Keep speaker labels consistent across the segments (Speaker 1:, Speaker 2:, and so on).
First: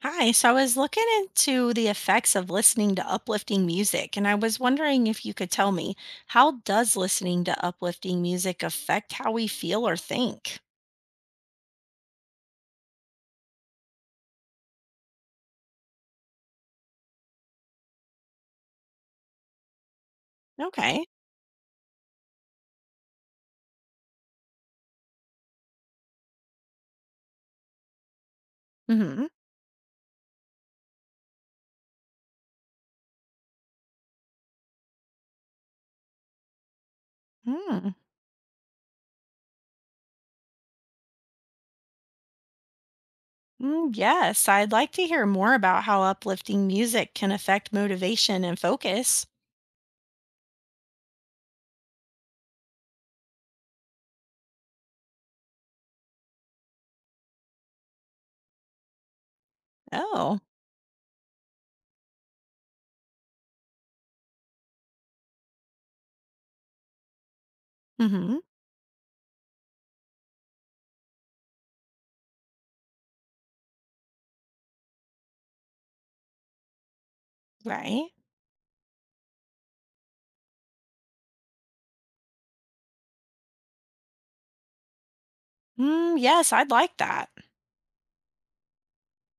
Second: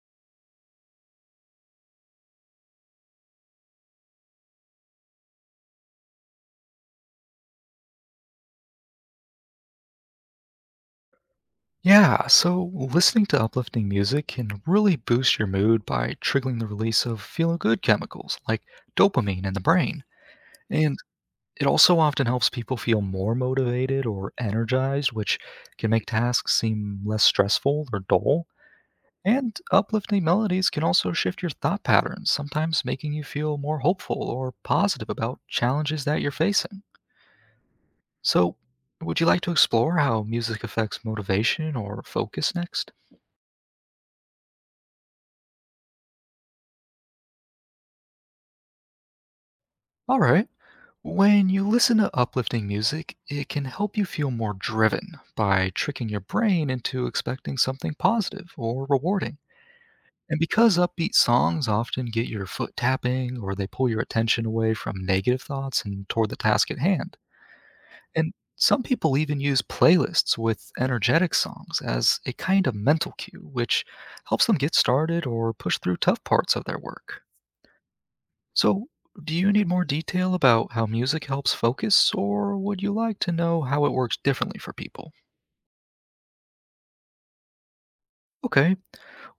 Speaker 1: Hi, so I was looking into the effects of listening to uplifting music, and I was wondering if you could tell me how does listening to uplifting music affect how we feel or think?
Speaker 2: Yeah, so listening to uplifting music can really boost your mood by triggering the release of feel good chemicals like dopamine in the brain. And
Speaker 1: Okay.
Speaker 2: it also often helps people feel more motivated or energized, which can make tasks seem less stressful or dull.
Speaker 1: Mm-hmm.
Speaker 2: And uplifting melodies can also shift your thought patterns, sometimes making you feel more hopeful or positive about challenges that you're facing.
Speaker 1: Mm.
Speaker 2: So, would you like to explore how music affects motivation or focus next?
Speaker 1: Mm, yes, I'd like to hear more about how uplifting music can affect motivation and focus.
Speaker 2: All right. When you listen to uplifting music, it can help you feel more driven by tricking your brain into expecting something positive or rewarding.
Speaker 1: Oh.
Speaker 2: And because upbeat songs often get your foot tapping or they pull your attention away from negative thoughts and toward the task at hand. And
Speaker 1: Mm-hmm.
Speaker 2: some people even use playlists with energetic songs as a kind of mental cue, which helps them get started or push through tough parts of their work.
Speaker 1: Right.
Speaker 2: So, do you need more detail about how music helps focus, or would you like to know how it works differently for people?
Speaker 1: Mm, yes, I'd like that.
Speaker 2: Okay,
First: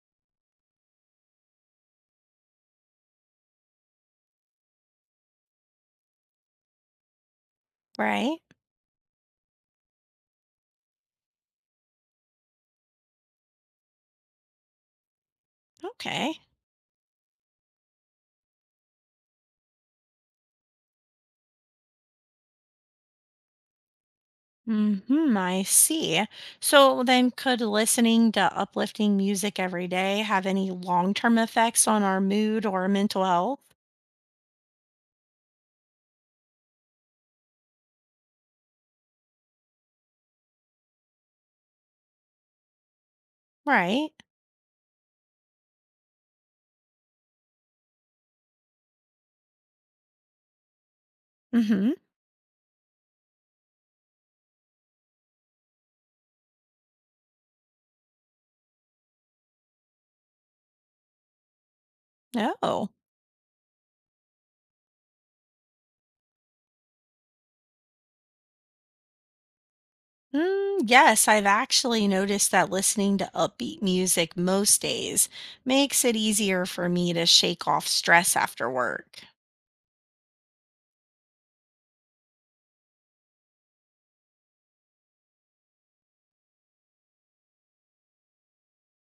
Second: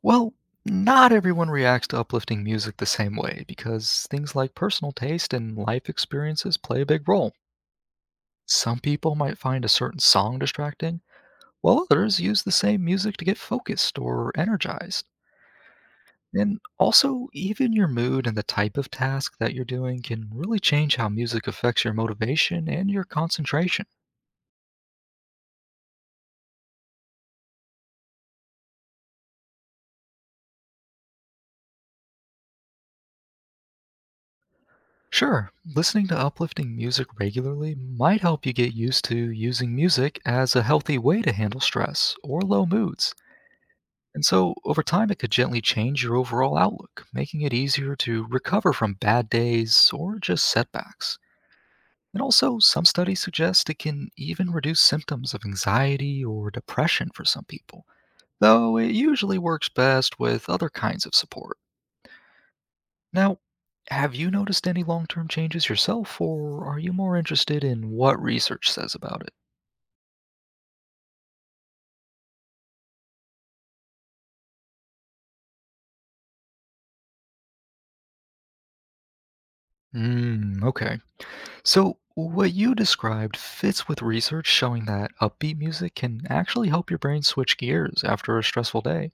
Speaker 2: well, not everyone reacts to uplifting music the same way because things like personal taste and life experiences play a big role.
Speaker 1: Right.
Speaker 2: Some people might find a certain song distracting, while others use the same music to get focused or energized.
Speaker 1: Okay.
Speaker 2: And also, even your mood and the type of task that you're doing can really change how music affects your motivation and your concentration.
Speaker 1: Hmm, I see. So then, could listening to uplifting music every day have any long-term effects on our mood or mental health?
Speaker 2: Sure, listening to uplifting music regularly might help you get used to using music as a healthy way to handle stress or low moods.
Speaker 1: Right.
Speaker 2: And so, over time, it could gently change your overall outlook, making it easier to recover from bad days or just setbacks.
Speaker 1: Mm-hmm.
Speaker 2: And also, some studies suggest it can even reduce symptoms of anxiety or depression for some people, though it usually works best with other kinds of support.
Speaker 1: Oh.
Speaker 2: Now, have you noticed any long term changes yourself, or are you more interested in what research says about it?
Speaker 1: Mm, yes, I've actually noticed that listening to upbeat music most days makes it easier for me to shake off stress after work.
Speaker 2: Mm, okay. So, what you described fits with research showing that upbeat music can actually help your brain switch gears after a stressful day.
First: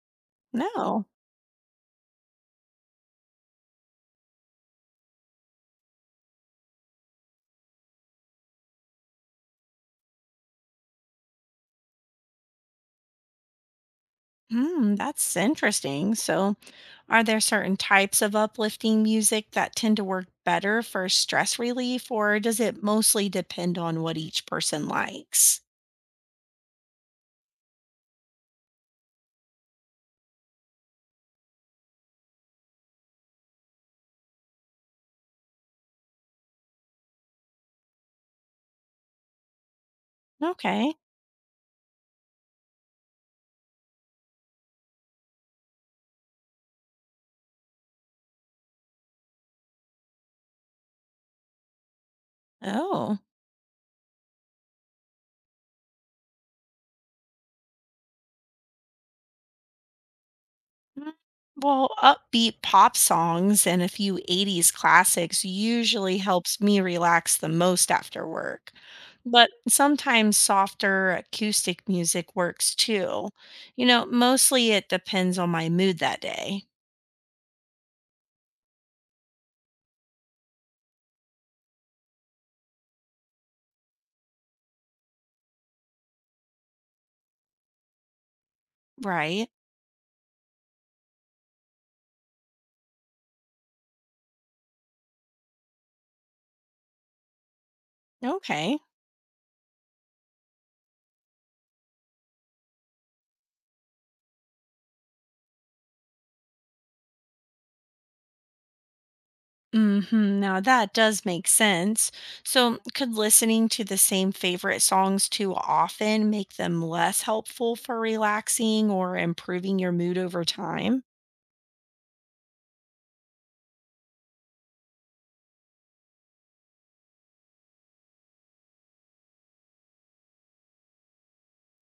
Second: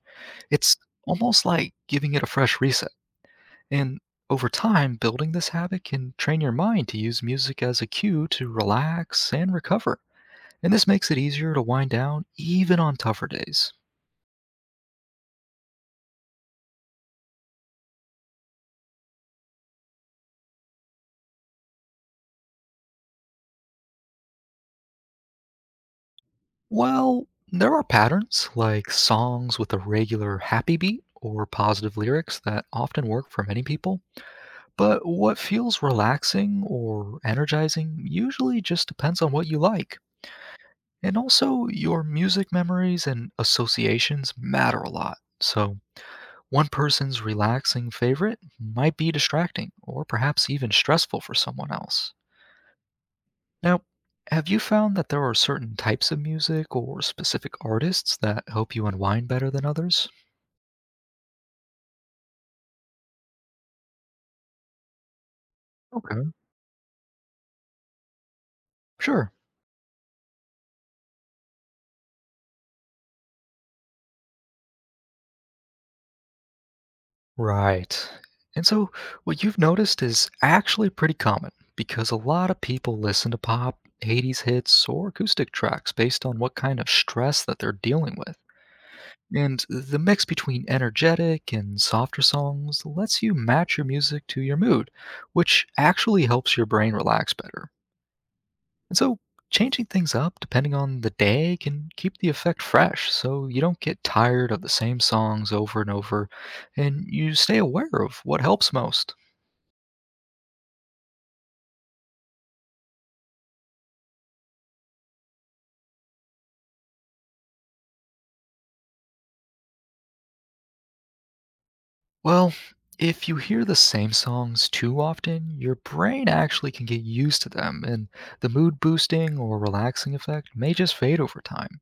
Speaker 2: It's
Speaker 1: No.
Speaker 2: almost like giving it a fresh reset. And over time, building this habit can train your mind to use music as a cue to relax and recover. And this makes it easier to wind down even on tougher days.
Speaker 1: Hmm, that's interesting. So, are there certain types of uplifting music that tend to work better for stress relief, or does it mostly depend on what each person likes?
Speaker 2: Well, there are patterns like songs with a regular happy beat or positive lyrics that often work for many people. But what feels relaxing or energizing usually just depends on what you like.
Speaker 1: Okay.
Speaker 2: And also, your music memories and associations matter a lot. So, one person's relaxing favorite might be distracting or perhaps even stressful for someone else.
Speaker 1: Oh.
Speaker 2: Now, have you found that there are certain types of music or specific artists that help you unwind better than others?
Speaker 1: Mm. Well, upbeat pop songs and a few 80s classics
Speaker 2: Okay,
Speaker 1: usually helps me relax the most after work.
Speaker 2: sure.
Speaker 1: But sometimes softer acoustic music works too. You know, mostly it depends on my mood that day.
Speaker 2: Right. And so, what you've noticed is actually pretty common because a lot of people listen to pop, 80s hits, or acoustic tracks based on what kind of stress that they're dealing with.
Speaker 1: Right.
Speaker 2: And the mix between energetic and softer songs lets you match your music to your mood, which actually helps your brain relax better.
Speaker 1: Okay.
Speaker 2: And so, changing things up depending on the day can keep the effect fresh so you don't get tired of the same songs over and over, and you stay aware of what helps most.
Speaker 1: Mhm. Now that does make sense. So, could listening to the same favorite songs too often make them less helpful for relaxing or improving your mood over time?
Speaker 2: Well, if you hear the same songs too often, your brain actually can get used to them, and the mood boosting or relaxing effect may just fade over time.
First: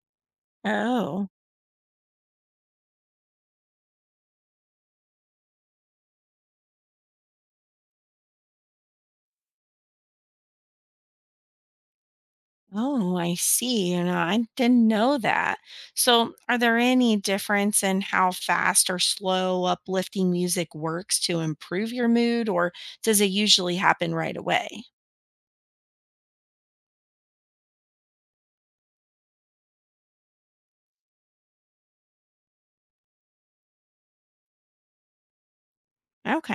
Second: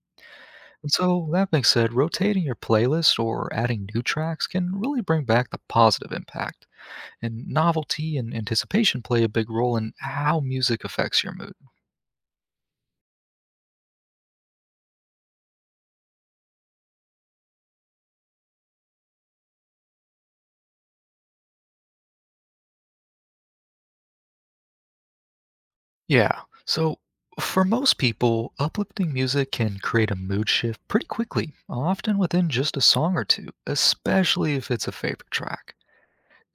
Speaker 2: And
Speaker 1: Oh,
Speaker 2: so, that being said, rotating your playlist or adding new tracks can really bring back the positive impact, and novelty and anticipation play a big role in how music affects your mood.
Speaker 1: oh, I see. And I didn't know that. So, are there any difference in how fast or slow uplifting music works to improve your mood, or does it usually happen right away?
Speaker 2: Yeah. So, for most people, uplifting music can create a mood shift pretty quickly, often within just a song or two, especially if it's a favorite track.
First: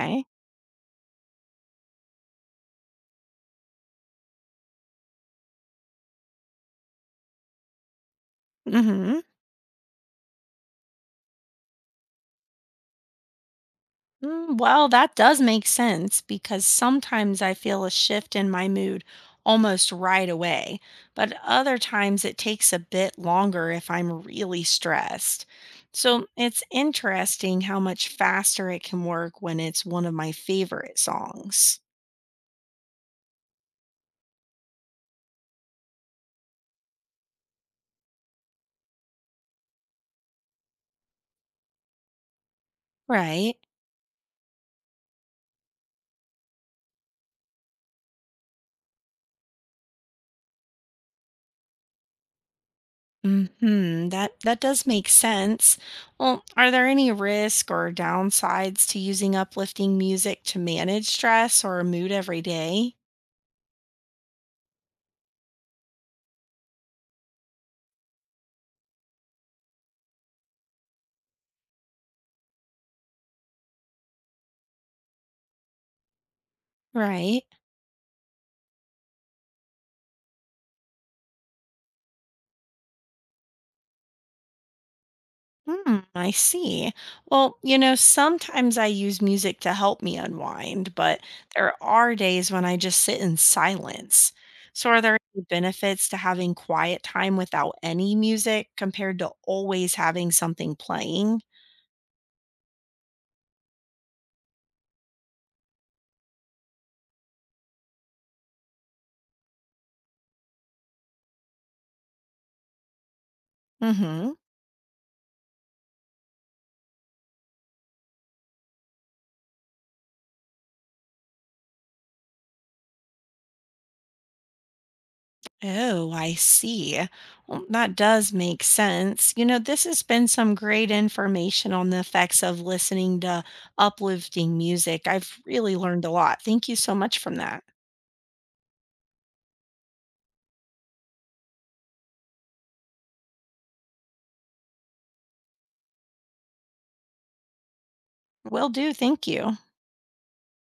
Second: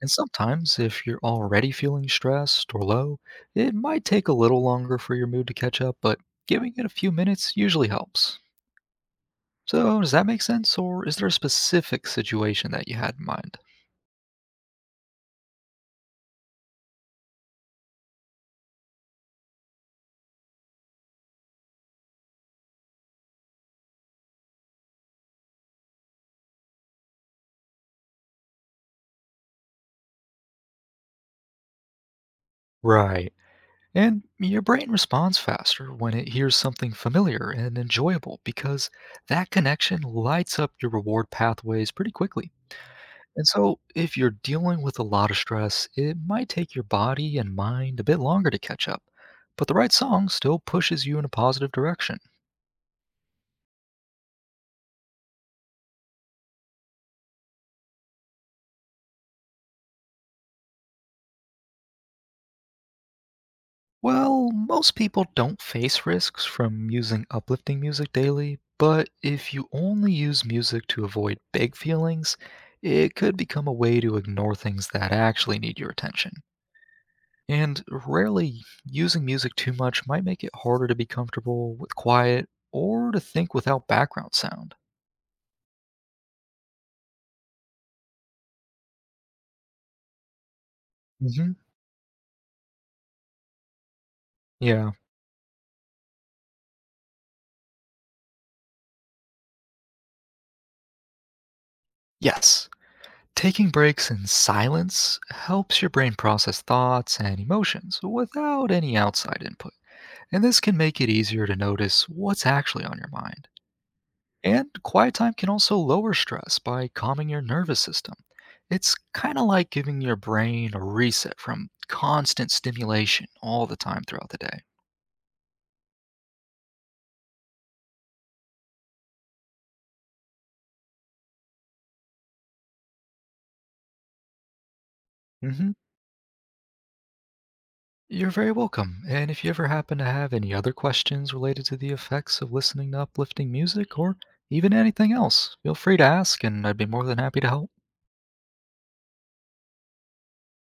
Speaker 2: And sometimes, if you're already feeling stressed or low, it might take a little longer for your mood to catch up, but giving it a few minutes usually helps.
Speaker 1: Mhm.
Speaker 2: So, does that make sense, or is there a specific situation that you had in mind?
Speaker 1: Mm, well, that does make sense because sometimes I feel a shift in my mood almost right away, but other times it takes a bit longer if I'm really stressed. So it's interesting how much faster it can work when it's one of my favorite songs.
Speaker 2: Right. And your brain responds faster when it hears something familiar and enjoyable because that connection lights up your reward pathways pretty quickly. And
Speaker 1: Right.
Speaker 2: so, if you're dealing with a lot of stress, it might take your body and mind a bit longer to catch up, but the right song still pushes you in a positive direction.
Speaker 1: Hmm. That does make sense. Well, are there any risk or downsides to using uplifting music to manage stress or mood every day?
Speaker 2: Well, most people don't face risks from using uplifting music daily, but if you only use music to avoid big feelings, it could become a way to ignore things that actually need your attention.
Speaker 1: Right.
Speaker 2: And rarely, using music too much might make it harder to be comfortable with quiet or to think without background sound.
Speaker 1: Hmm, I see. Well, you know, sometimes I use music to help me unwind, but
Speaker 2: hmm
Speaker 1: there are days when I just sit in silence. So,
Speaker 2: Yeah.
Speaker 1: are there any benefits to having quiet time without any music compared to always having something playing?
Speaker 2: Yes. Taking breaks in silence helps your brain process thoughts and emotions without any outside input, and this can make it easier to notice what's actually on your mind.
Speaker 1: Mm-hmm.
Speaker 2: And quiet time can also lower stress by calming your nervous system. It's kind of like giving your brain a reset from constant stimulation all the time throughout the day.
Speaker 1: Oh, I see. Well, that does make sense. You know, this has been some great information on the effects of listening to uplifting music. I've
Speaker 2: hmm
Speaker 1: really learned a lot. Thank you so much from that.
Speaker 2: You're very welcome. And if you ever happen to have any other questions related to the effects of listening to uplifting music or even anything else, feel free to ask, and I'd be more than happy to help.
Speaker 1: Will do. Thank you.